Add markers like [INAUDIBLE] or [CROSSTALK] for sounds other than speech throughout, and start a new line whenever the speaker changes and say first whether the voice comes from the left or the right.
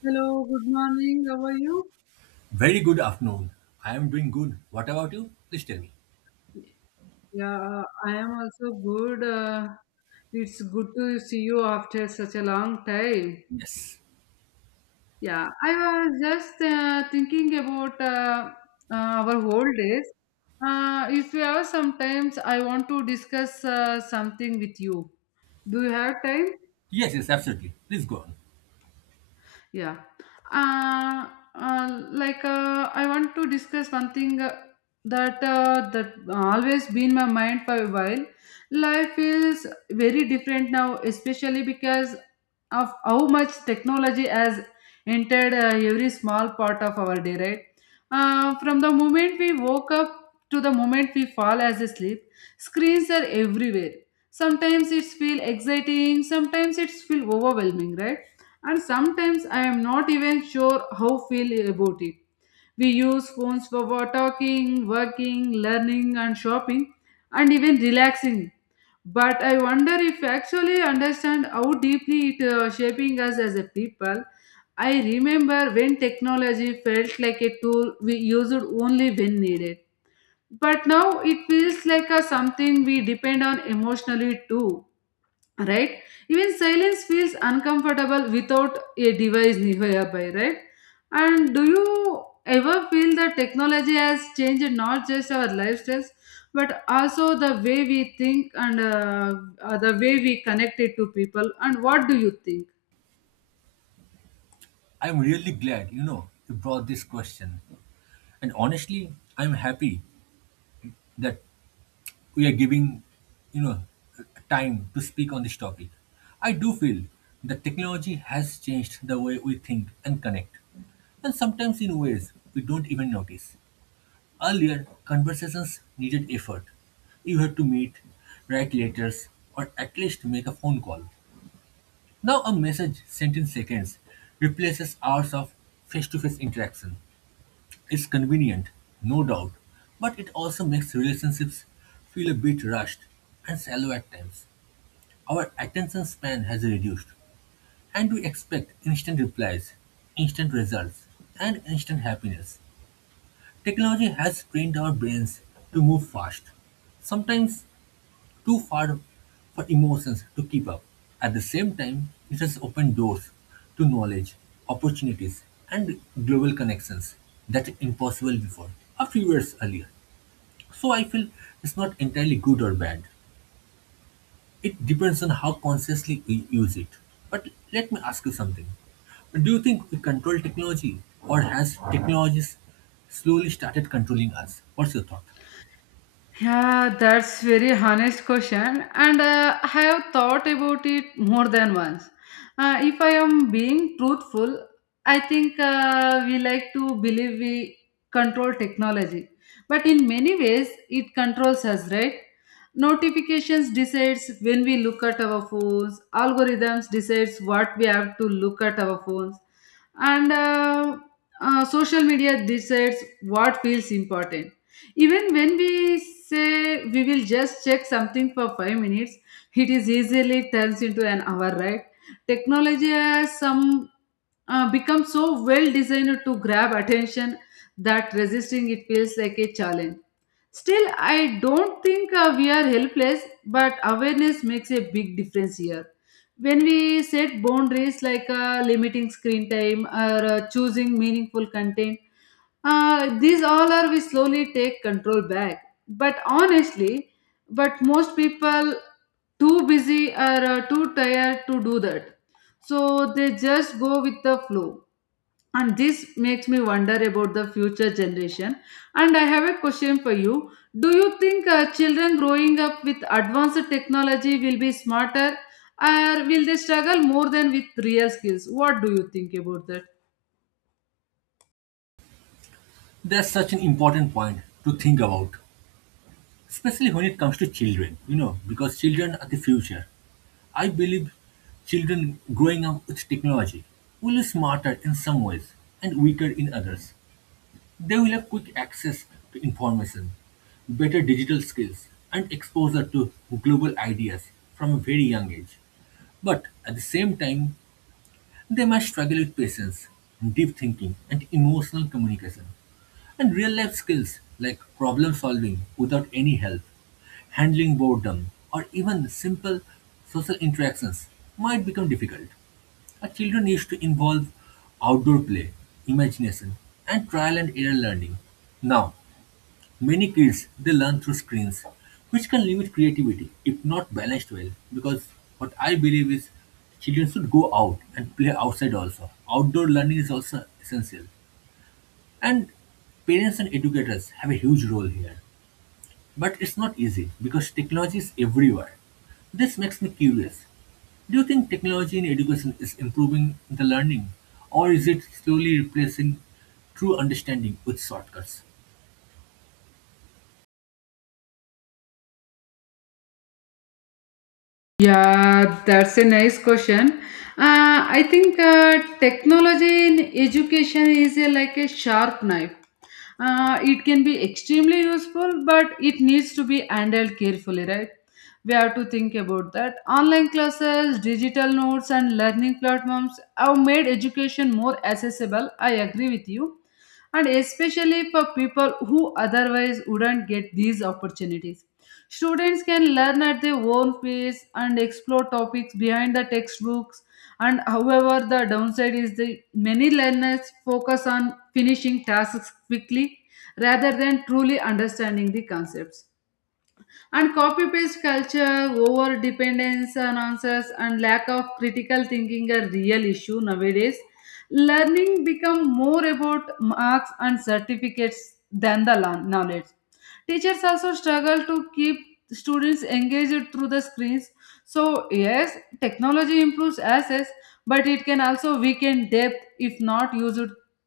left: Hello, good morning. How are you?
right: Very good afternoon. I am doing good. What about you? Please tell me.
left: Yeah, I am also good. It's good to see you after such a long time.
right: Yes.
left: Yeah, I was just thinking about our old days. If you have some times, I want to discuss something with you. Do you have time?
right: Yes, yes, absolutely. Please go on.
left: Yeah. Uh, I want to discuss one thing that always been my mind for a while. Life feels very different now, especially because of how much technology has entered every small part of our day. Right. From the moment we woke up to the moment we fall as asleep, screens are everywhere. Sometimes it's feel exciting, sometimes it's feel overwhelming, right? And sometimes I am not even sure how feel about it. We use phones for talking, working, learning, and shopping, and even relaxing. But I wonder if we actually understand how deeply it shaping us as a people. I remember when technology felt like a tool we used only when needed. But now it feels like a something we depend on emotionally too, right? Even silence feels uncomfortable without a device nearby, right? And do you ever feel that technology has changed not just our lifestyles but also the way we think and the way we connect it to people? And what do you think?
right: I'm really glad, you know, you brought this question. And honestly, I'm happy that we are giving, you know, time to speak on this topic. I do feel that technology has changed the way we think and connect, and sometimes in ways we don't even notice. Earlier, conversations needed effort. You had to meet, write letters, or at least make a phone call. Now, a message sent in seconds replaces hours of face to face interaction. It's convenient, no doubt, but it also makes relationships feel a bit rushed and shallow at times. Our attention span has reduced, and we expect instant replies, instant results, and instant happiness. Technology has trained our brains to move fast, sometimes too far for emotions to keep up. At the same time, it has opened doors to knowledge, opportunities, and global connections that were impossible before, a few years earlier. So I feel it's not entirely good or bad. It depends on how consciously we use it. But let me ask you something. Do you think we control technology, or has technologies slowly started controlling us? What's your thought?
left: Yeah, that's very honest question, and I have thought about it more than once. If I am being truthful, I think we like to believe we control technology, but in many ways it controls us, right? Notifications decides when we look at our phones. Algorithms decides what we have to look at our phones, and social media decides what feels important. Even when we say we will just check something for 5 minutes, it is easily turns into an hour, right? Technology has some become so well designed to grab attention that resisting it feels like a challenge. Still, I don't think we are helpless, but awareness makes a big difference here. When we set boundaries like limiting screen time or choosing meaningful content, these all are we slowly take control back. But honestly, but most people too busy or too tired to do that. So they just go with the flow. And this makes me wonder about the future generation. And I have a question for you. Do you think children growing up with advanced technology will be smarter or will they struggle more than with real skills? What do you think about that?
right: That's such an important point to think about, especially when it comes to children, you know, because children are the future. I believe children growing up with technology will be smarter in some ways and weaker in others. They will have quick access to information, better digital skills, and exposure to global ideas from a very young age. But at the same time, they might struggle with patience, deep thinking, and emotional communication, and real life skills like problem solving without any help, handling boredom, or even simple social interactions might become difficult. A children needs to involve outdoor play, imagination, and trial and error learning now. Many kids they learn through screens, which can limit creativity if not balanced well. Because what I believe is children should go out and play outside also. Outdoor learning is also essential. And parents and educators have a huge role here. But it's not easy because technology is everywhere. This makes me curious. Do you think technology in education is improving the learning or is it slowly replacing true understanding with shortcuts?
left: Yeah, that's a nice question. I think technology in education is a, like a sharp knife. It can be extremely useful, but it needs to be handled carefully, right? We have to think about that. Online classes, digital notes, and learning platforms have made education more accessible. I agree with you. And especially for people who otherwise wouldn't get these opportunities. Students can learn at their own pace and explore topics behind the textbooks. And however, the downside is the many learners focus on finishing tasks quickly rather than truly understanding the concepts. And copy paste culture, over dependence on answers, and lack of critical thinking are real issue nowadays. Learning become more about marks and certificates than the knowledge. Teachers also struggle to keep students engaged through the screens. So, yes, technology improves access, but it can also weaken depth if not used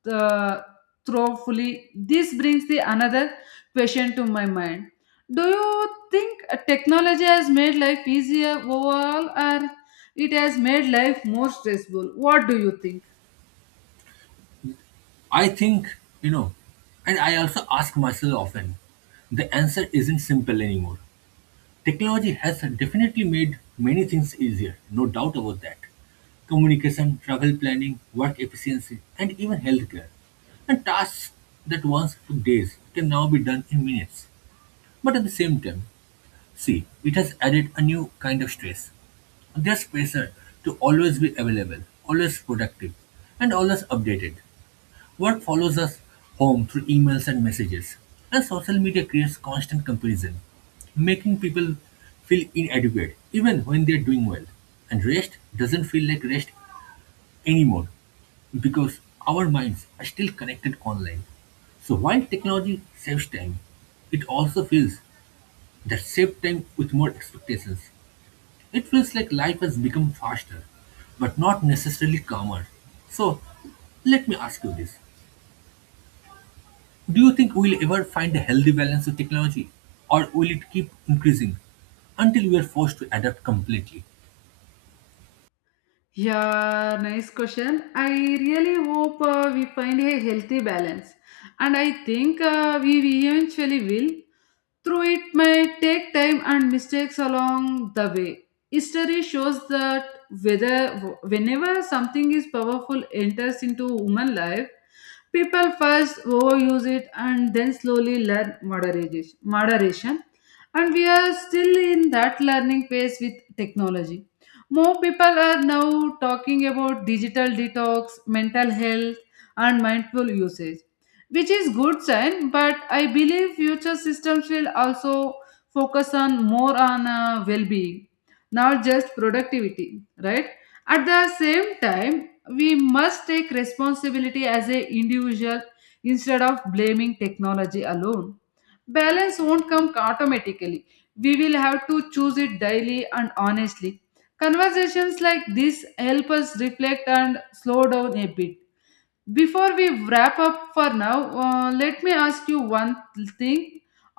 left: uh, thoroughly. This brings the another question to my mind. Do you think technology has made life easier overall, or it has made life more stressful? What do you think?
right: I think, you know, and I also ask myself often, the answer isn't simple anymore. Technology has definitely made many things easier, no doubt about that. Communication, travel planning, work efficiency, and even healthcare. And tasks that once took days can now be done in minutes. But at the same time, see, it has added a new kind of stress. There's pressure to always be available, always productive, and always updated. What follows us home through emails and messages. And social media creates constant comparison, making people feel inadequate even when they're doing well. And rest doesn't feel like rest anymore because our minds are still connected online. So while technology saves time, it also feels that saved time with more expectations. It feels like life has become faster, but not necessarily calmer. So let me ask you this. Do you think we'll ever find a healthy balance with technology? Or will it keep increasing until we are forced to adapt completely?
left: Yeah, nice question. I really hope we find a healthy balance, and I think we eventually will. Through it may take time and mistakes along the way. History shows that whether whenever something is powerful enters into human life, people first overuse it and then slowly learn moderation. And we are still in that learning phase with technology. More people are now talking about digital detox, mental health, and mindful usage, which is good sign. But I believe future systems will also focus on more on well-being, not just productivity, right? At the same time, we must take responsibility as a individual instead of blaming technology alone. Balance won't come automatically. We will have to choose it daily, and honestly, conversations like this help us reflect and slow down a bit. Before we wrap up for now, let me ask you one thing.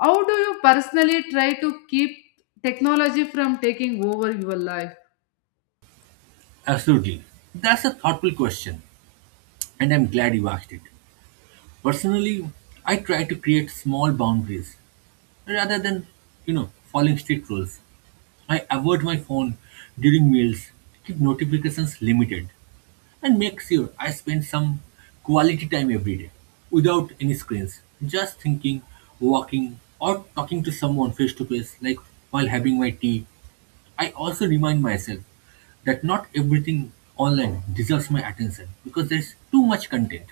left: How do you personally try to keep technology from taking over your life?
right: Absolutely. That's a thoughtful question, and I'm glad you asked it. Personally, I try to create small boundaries rather than, you know, following strict rules. I avoid my phone during meals, keep notifications limited, and make sure I spend some quality time every day without any screens. Just thinking, walking, or talking to someone face to face, like while having my tea. I also remind myself that not everything online deserves my attention because there's too much content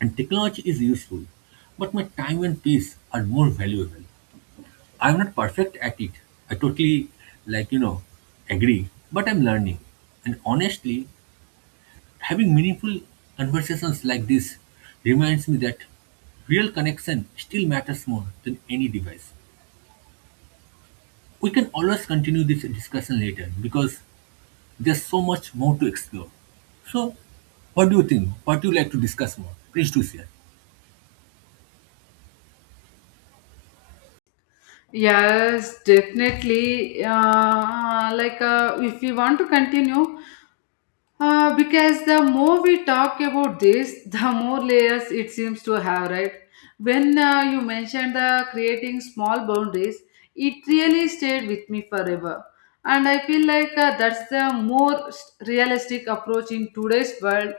right: and technology is useful, but my time and peace are more valuable. I'm not perfect at it. I totally, like, you know, agree, but I'm learning. And honestly, having meaningful conversations like this reminds me that real connection still matters more than any device. We can always continue this discussion later because there's so much more to explore. So, what do you think? What do you like to discuss more? Please do share.
left: Yes, definitely. If we want to continue, because the more we talk about this, [LAUGHS] the more layers it seems to have, right? When you mentioned the creating small boundaries, it really stayed with me forever. And I feel like that's the more realistic approach in today's world.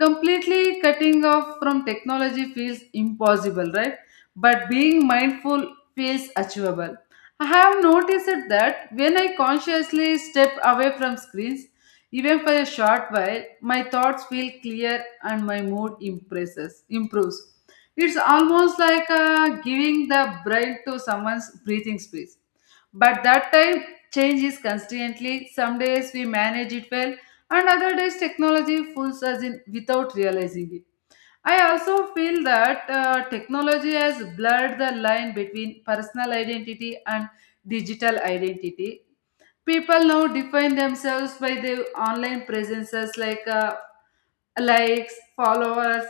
left: Completely cutting off from technology feels impossible, right? But being mindful feels achievable. I have noticed that when I consciously step away from screens, even for a short while, my thoughts feel clear and my mood improves. It's almost like giving the brain to someone's breathing space. But that time, change is constantly. Some days we manage it well, and other days technology fools us in without realizing it. I also feel that technology has blurred the line between personal identity and digital identity. People now define themselves by their online presences like likes, followers,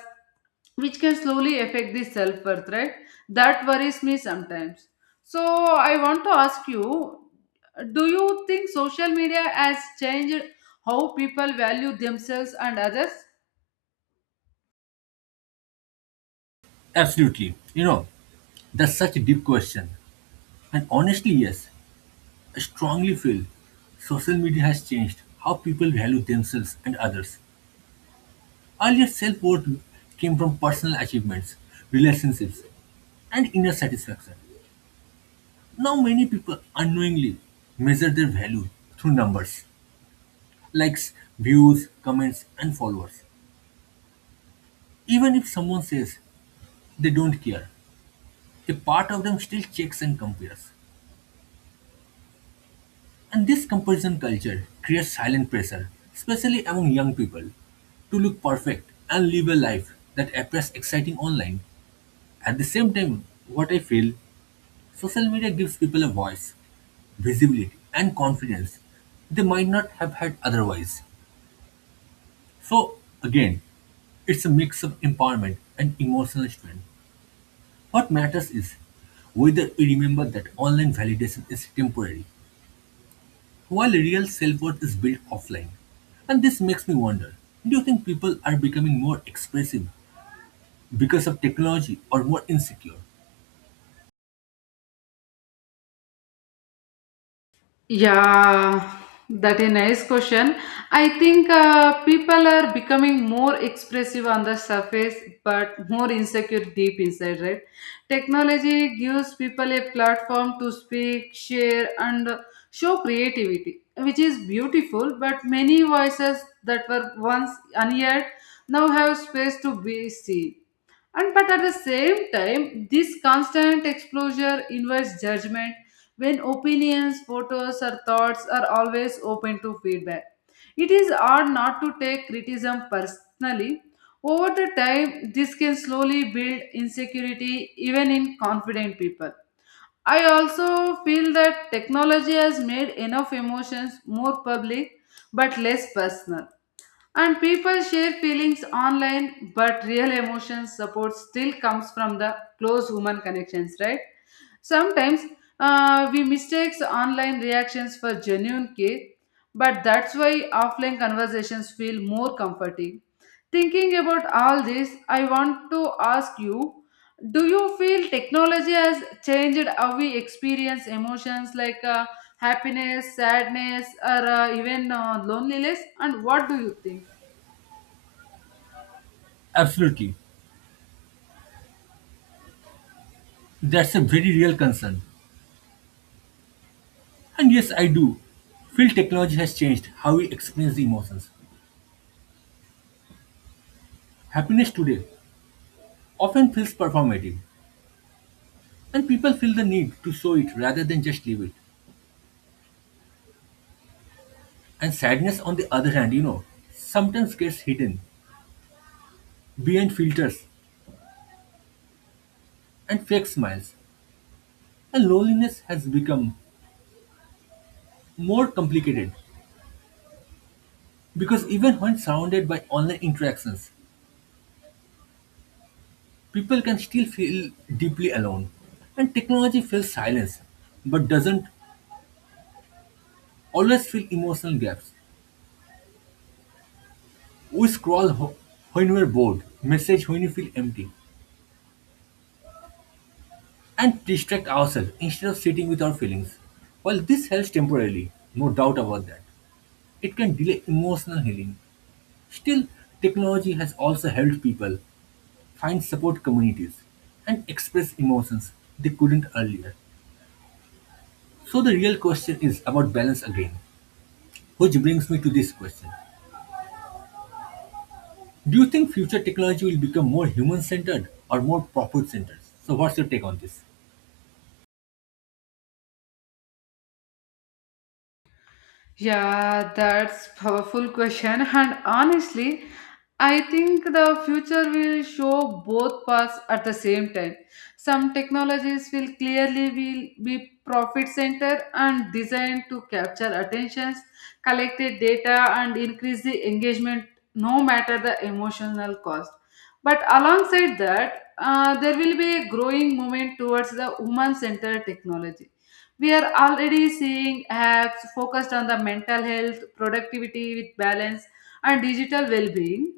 left: which can slowly affect the self worth, right? That worries me sometimes. So, I want to ask you, do you think social media has changed how people value themselves and others?
right: Absolutely. You know, that's such a deep question. And honestly, yes, I strongly feel social media has changed how people value themselves and others. Earlier, self worth came from personal achievements, relationships, and inner satisfaction. Now, many people unknowingly measure their value through numbers, likes, views, comments, and followers. Even if someone says they don't care, a part of them still checks and compares. And this comparison culture creates silent pressure, especially among young people, to look perfect and live a life that appears exciting online. At the same time, what I feel, social media gives people a voice, visibility, and confidence they might not have had otherwise. So, again, it's a mix of empowerment and emotional strength. What matters is whether we remember that online validation is temporary, while real self worth is built offline. And this makes me wonder, do you think people are becoming more expressive because of technology or more insecure?
left: Yeah, that a nice question. I think people are becoming more expressive on the surface, but more insecure deep inside, right? Technology gives people a platform to speak, share, and show creativity, which is beautiful. But many voices that were once unheard now have space to be seen. And but at the same time, this constant exposure invites judgment. When opinions, photos, or thoughts are always open to feedback, it is hard not to take criticism personally. Over the time, this can slowly build insecurity even in confident people. I also feel that technology has made enough emotions more public but less personal. And people share feelings online, but real emotion support still comes from the close human connections, right? Sometimes we mistakes online reactions for genuine care, but that's why offline conversations feel more comforting. Thinking about all this, I want to ask you, do you feel technology has changed how we experience emotions like happiness, sadness, or even loneliness? And what do you think?
right: Absolutely. That's a very real concern. And yes, I do feel technology has changed how we experience the emotions. Happiness today often feels performative, and people feel the need to show it rather than just live it. And sadness, on the other hand, you know, sometimes gets hidden behind filters and fake smiles. And loneliness has become more complicated because even when surrounded by online interactions, people can still feel deeply alone. And technology fills silence but doesn't always fill emotional gaps. We scroll ho- when we're bored, message when we feel empty, and distract ourselves instead of sitting with our feelings. While this helps temporarily, no doubt about that, it can delay emotional healing. Still, technology has also helped people find support communities, and express emotions they couldn't earlier. So the real question is about balance again, which brings me to this question. Do you think future technology will become more human centered or more profit centered? So, what's your take on this?
left: Yeah, that's powerful question. And honestly, I think the future will show both paths at the same time. Some technologies will clearly will be profit center and designed to capture attentions, collected data, and increase the engagement, no matter the emotional cost. But alongside that, there will be a growing movement towards the human-centered technology. We are already seeing apps focused on the mental health, productivity with balance, and digital well being.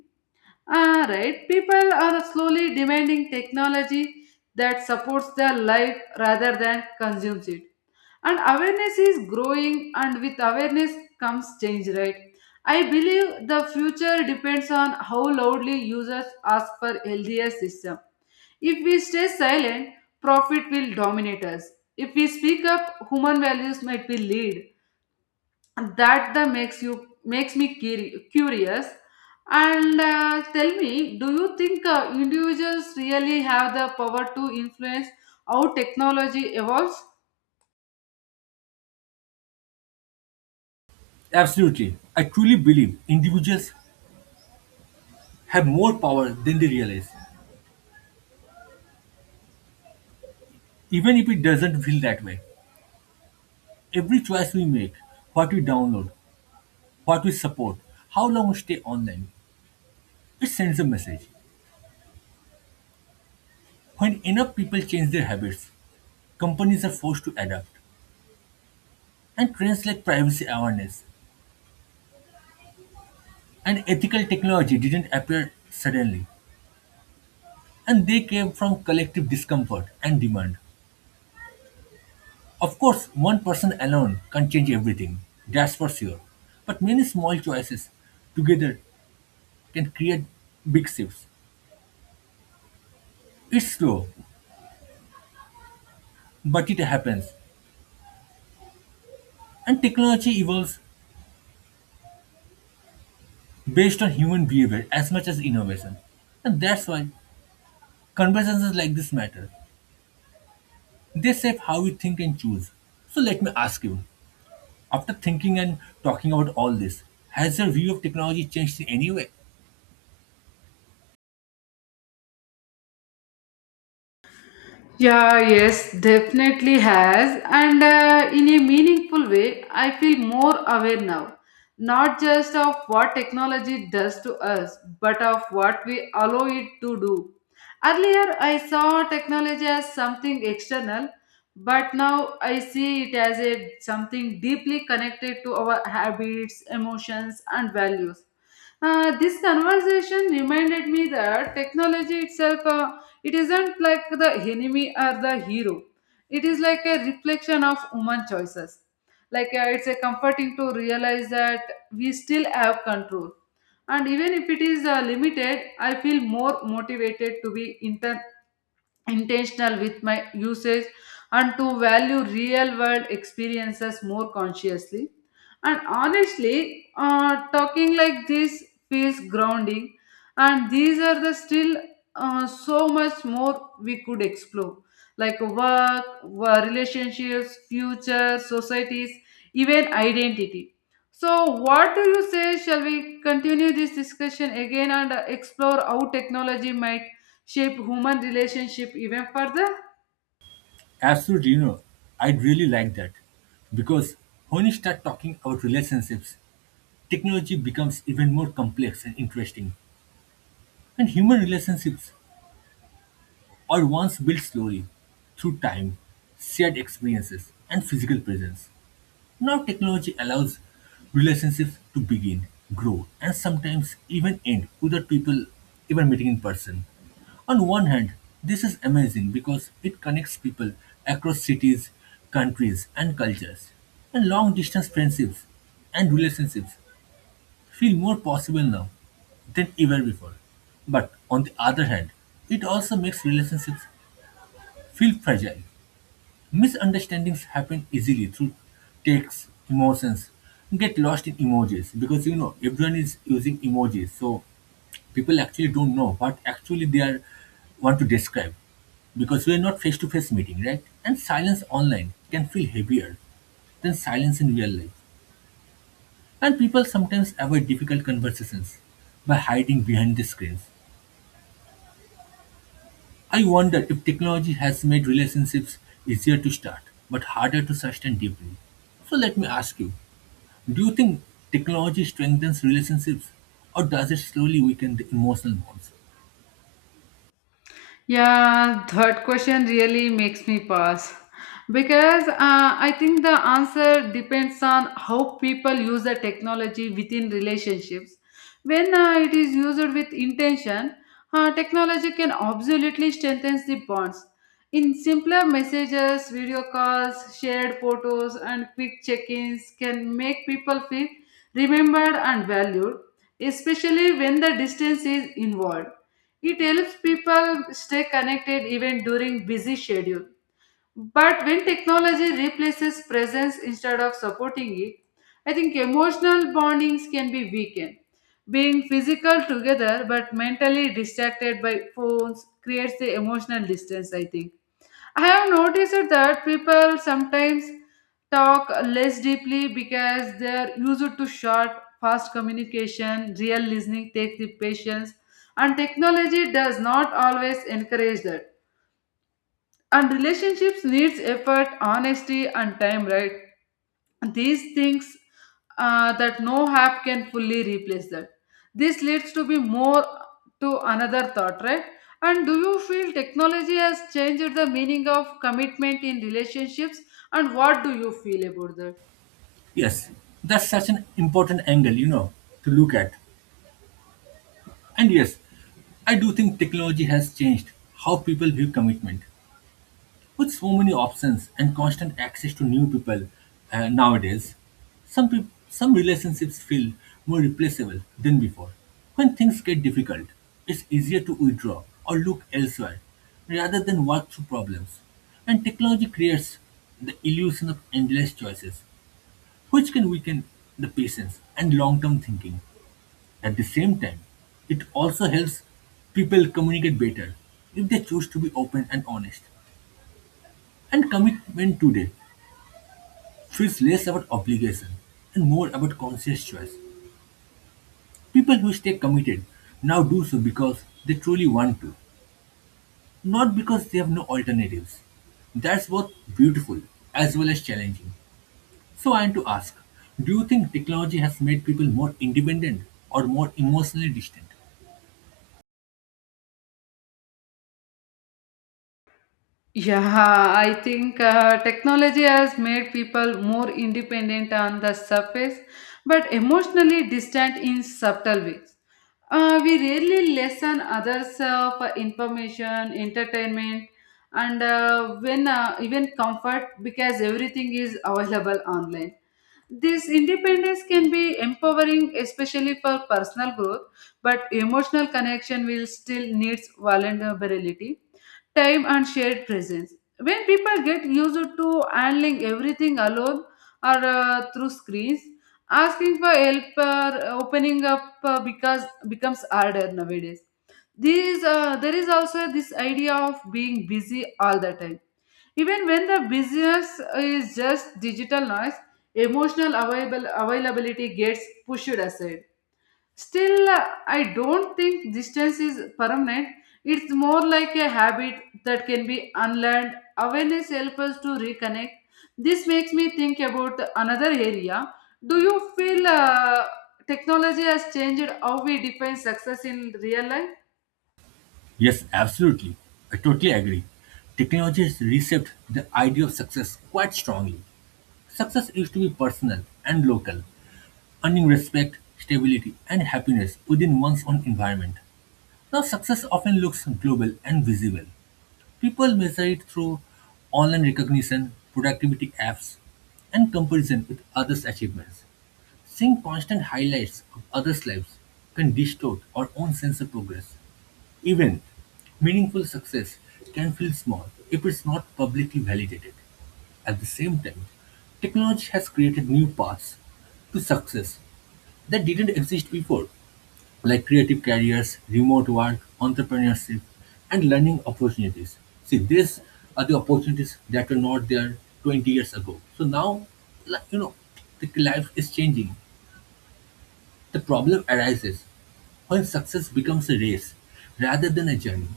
left: Ah, right. People are slowly demanding technology that supports their life rather than consumes it. And awareness is growing, and with awareness comes change, right? I believe the future depends on how loudly users ask for healthier system. If we stay silent, profit will dominate us. If we speak up, human values might be lead. And that the makes you makes me curious. And tell me, do you think individuals really have the power to influence how technology evolves?
right: Absolutely. I truly believe individuals have more power than they realize, even if it doesn't feel that way. Every choice we make, what we download, what we support, how long we stay online, it sends a message. When enough people change their habits, companies are forced to adapt, and trends like privacy awareness and ethical technology didn't appear suddenly, and they came from collective discomfort and demand. Of course, one person alone can't change everything, that's for sure, but many small choices together can create big shifts. It's slow, but it happens, and technology evolves based on human behavior as much as innovation. And that's why conversations like this matter. They shape how we think and choose. So let me ask you, after thinking and talking about all this, has your view of technology changed in any way?
left: Yeah, yes, definitely has. And in a meaningful way, I feel more aware now, not just of what technology does to us, but of what we allow it to do. Earlier, I saw technology as something external, but now I see it as a, something deeply connected to our habits, emotions, and values. This conversation reminded me that technology itself. It isn't like the enemy or the hero. It is like a reflection of human choices, like it's a comforting to realize that we still have control. And even if it is limited, I feel more motivated to be intentional with my usage and to value real world experiences more consciously. And honestly, talking like this feels grounding. And these are the still so much more we could explore, like work, relationships, future, societies, even identity. So, what do you say? Shall we continue this discussion again and explore how technology might shape human relationship even further?
right: Absolutely, you know, I'd really like that. Because when you start talking about relationships, technology becomes even more complex and interesting. And human relationships are once built slowly through time, shared experiences, and physical presence. Now technology allows relationships to begin, grow, and sometimes even end without people even meeting in person. On one hand, this is amazing because it connects people across cities, countries, and cultures. And long distance friendships and relationships feel more possible now than ever before. But on the other hand, it also makes relationships feel fragile. Misunderstandings happen easily through texts, emotions. Get lost in emojis because you know everyone is using emojis, so people actually don't know what actually they are want to describe because we are not face to face meeting, right? And silence online can feel heavier than silence in real life. And people sometimes avoid difficult conversations by hiding behind the screens. I wonder if technology has made relationships easier to start but harder to sustain deeply. So let me ask you, do you think technology strengthens relationships or does it slowly weaken the emotional bonds?
left: Yeah, third question really makes me pause because I think the answer depends on how people use the technology within relationships. When it is used with intention, technology can absolutely strengthen the bonds. In simpler messages, video calls, shared photos, and quick check ins can make people feel remembered and valued, especially when the distance is involved it helps people stay connected even during busy schedule. But when technology replaces presence instead of supporting it, I think emotional bondings can be weakened. Being physical together but mentally distracted by phones creates the emotional distance, I think. I have noticed that people sometimes talk less deeply because they're used to short, fast communication, real listening takes the patience, and technology does not always encourage that and relationships needs effort honesty and time right these things that no app can fully replace that this leads to be more to another thought right and do you feel technology has changed the meaning of commitment in relationships and what do you feel about that.
right: Yes, that's such an important angle, you know, to look at. And yes, I do think technology has changed how people view commitment. With so many options and constant access to new people nowadays, some relationships feel more replaceable than before. When things get difficult, it's easier to withdraw or look elsewhere rather than work through problems. And technology creates the illusion of endless choices, which can weaken the patience and long-term thinking. At the same time, it also helps people communicate better if they choose to be open and honest. And commitment today feels less about obligation and more about conscious choice. People who stay committed now do so because they truly want to, not because they have no alternatives. That's both beautiful as well as challenging. So I want to ask, do you think technology has made people more independent or more emotionally distant?
left: Yeah, I think technology has made people more independent on the surface, but emotionally distant in subtle ways. We rarely listen others for information, entertainment, and when even comfort because everything is available online. This independence can be empowering, especially for personal growth, but emotional connection will still needs vulnerability time and shared presence. When people get used to handling everything alone or through screens, asking for help or opening up because becomes harder nowadays. There is also this idea of being busy all the time. Even when the business is just digital noise, availability gets pushed aside. Still, I don't think distance is permanent. It's more like a habit that can be unlearned. Awareness helps us to reconnect. This makes me think about another area. Do you feel technology has changed how we define success in real life?
right: Yes, absolutely. I totally agree. Technology has reshaped the idea of success quite strongly. Success used to be personal and local, earning respect, stability, and happiness within one's own environment. Now, success often looks global and visible. People measure it through online recognition, productivity apps, and comparison with others' achievements. Seeing constant highlights of others' lives can distort our own sense of progress. Even meaningful success can feel small if it's not publicly validated. At the same time, technology has created new paths to success that didn't exist before, like creative careers, remote work, entrepreneurship, and learning opportunities. See, these are the opportunities that were not there 20 years ago. So now, like, you know, the life is changing. The problem arises when success becomes a race rather than a journey,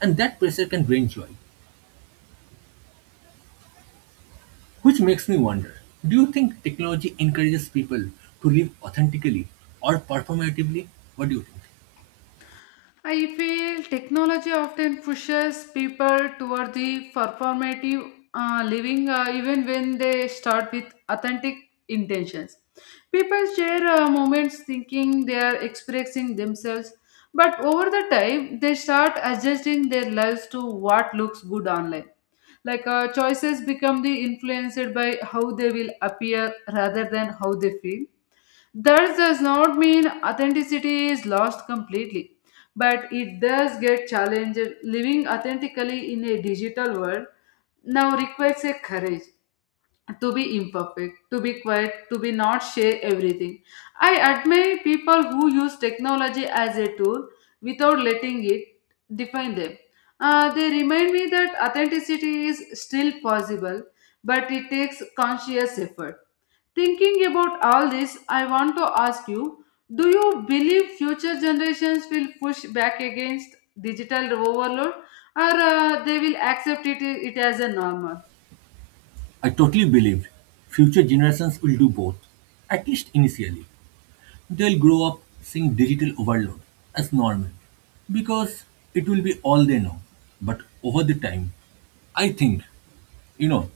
right: and that pressure can drain joy. Which makes me wonder, do you think technology encourages people to live authentically or performatively? What do you think?
left: I feel technology often pushes people toward the performative living even when they start with authentic intentions. People share moments thinking they are expressing themselves, but over the time they start adjusting their lives to what looks good online. Like choices become the influenced by how they will appear rather than how they feel that does not mean authenticity is lost completely, but it does get challenged. Living authentically in a digital world now requires a courage to be imperfect, to be quiet, to be not share everything. I admire people who use technology as a tool without letting it define them. They remind me that authenticity is still possible, but it takes conscious effort. Thinking about all this, I want to ask you do you believe future generations will push back against digital overload or they will accept it as a normal?
right: I totally believe future generations will do both, at least initially. They'll grow up seeing digital overload as normal because it will be all they know. But over the time, I think, you know,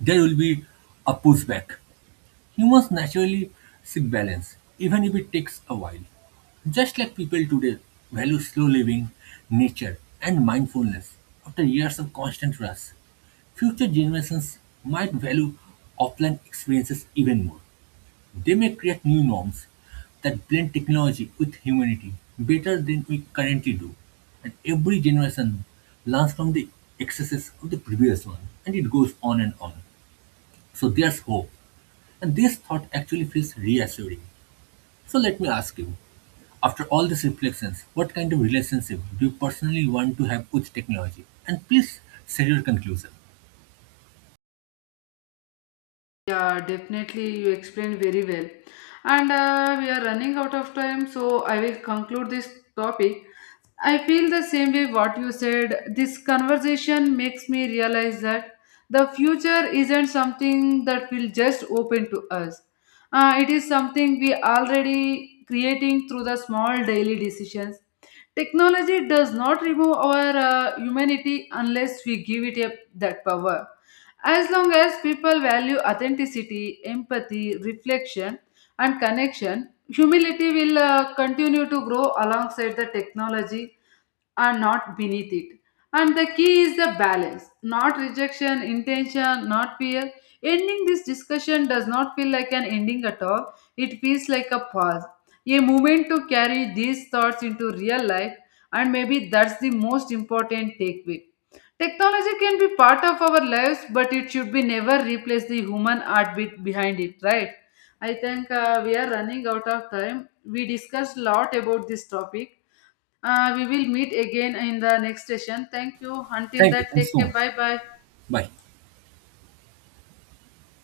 right: there will be a pushback. Humans naturally seek balance, even if it takes a while. Just like people today value slow living, nature, and mindfulness after years of constant rush, future generations might value offline experiences even more. They may create new norms that blend technology with humanity better than we currently do. And every generation learns from the excesses of the previous one, and it goes on and on. So there's hope. And this thought actually feels reassuring. So let me ask you, after all these reflections, what kind of relationship do you personally want to have with technology? And please share your conclusion.
left: Yeah, definitely, you explained very well. And we are running out of time, so I will conclude this topic. I feel the same way what you said. This conversation makes me realize that the future isn't something that will just open to us. It is something we already creating through the small daily decisions. Technology does not remove our humanity unless we give it a, that power. As long as people value authenticity, empathy, reflection, and connection, humility will continue to grow alongside the technology are not beneath it. And the key is the balance, not rejection, intention, not fear. Ending this discussion does not feel like an ending at all, it feels like a pause, a moment to carry these thoughts into real life, and maybe that's the most important takeaway. Technology can be part of our lives, but it should be never replace the human heartbeat behind it, right? I think we are running out of time. We discussed a lot about this topic we will meet again in the next session. Thank you. Until
right: Thank you.
left: that,
right: Thanks
left: take
right: so
left: care.
right: much.
left: Bye bye.
right: Bye.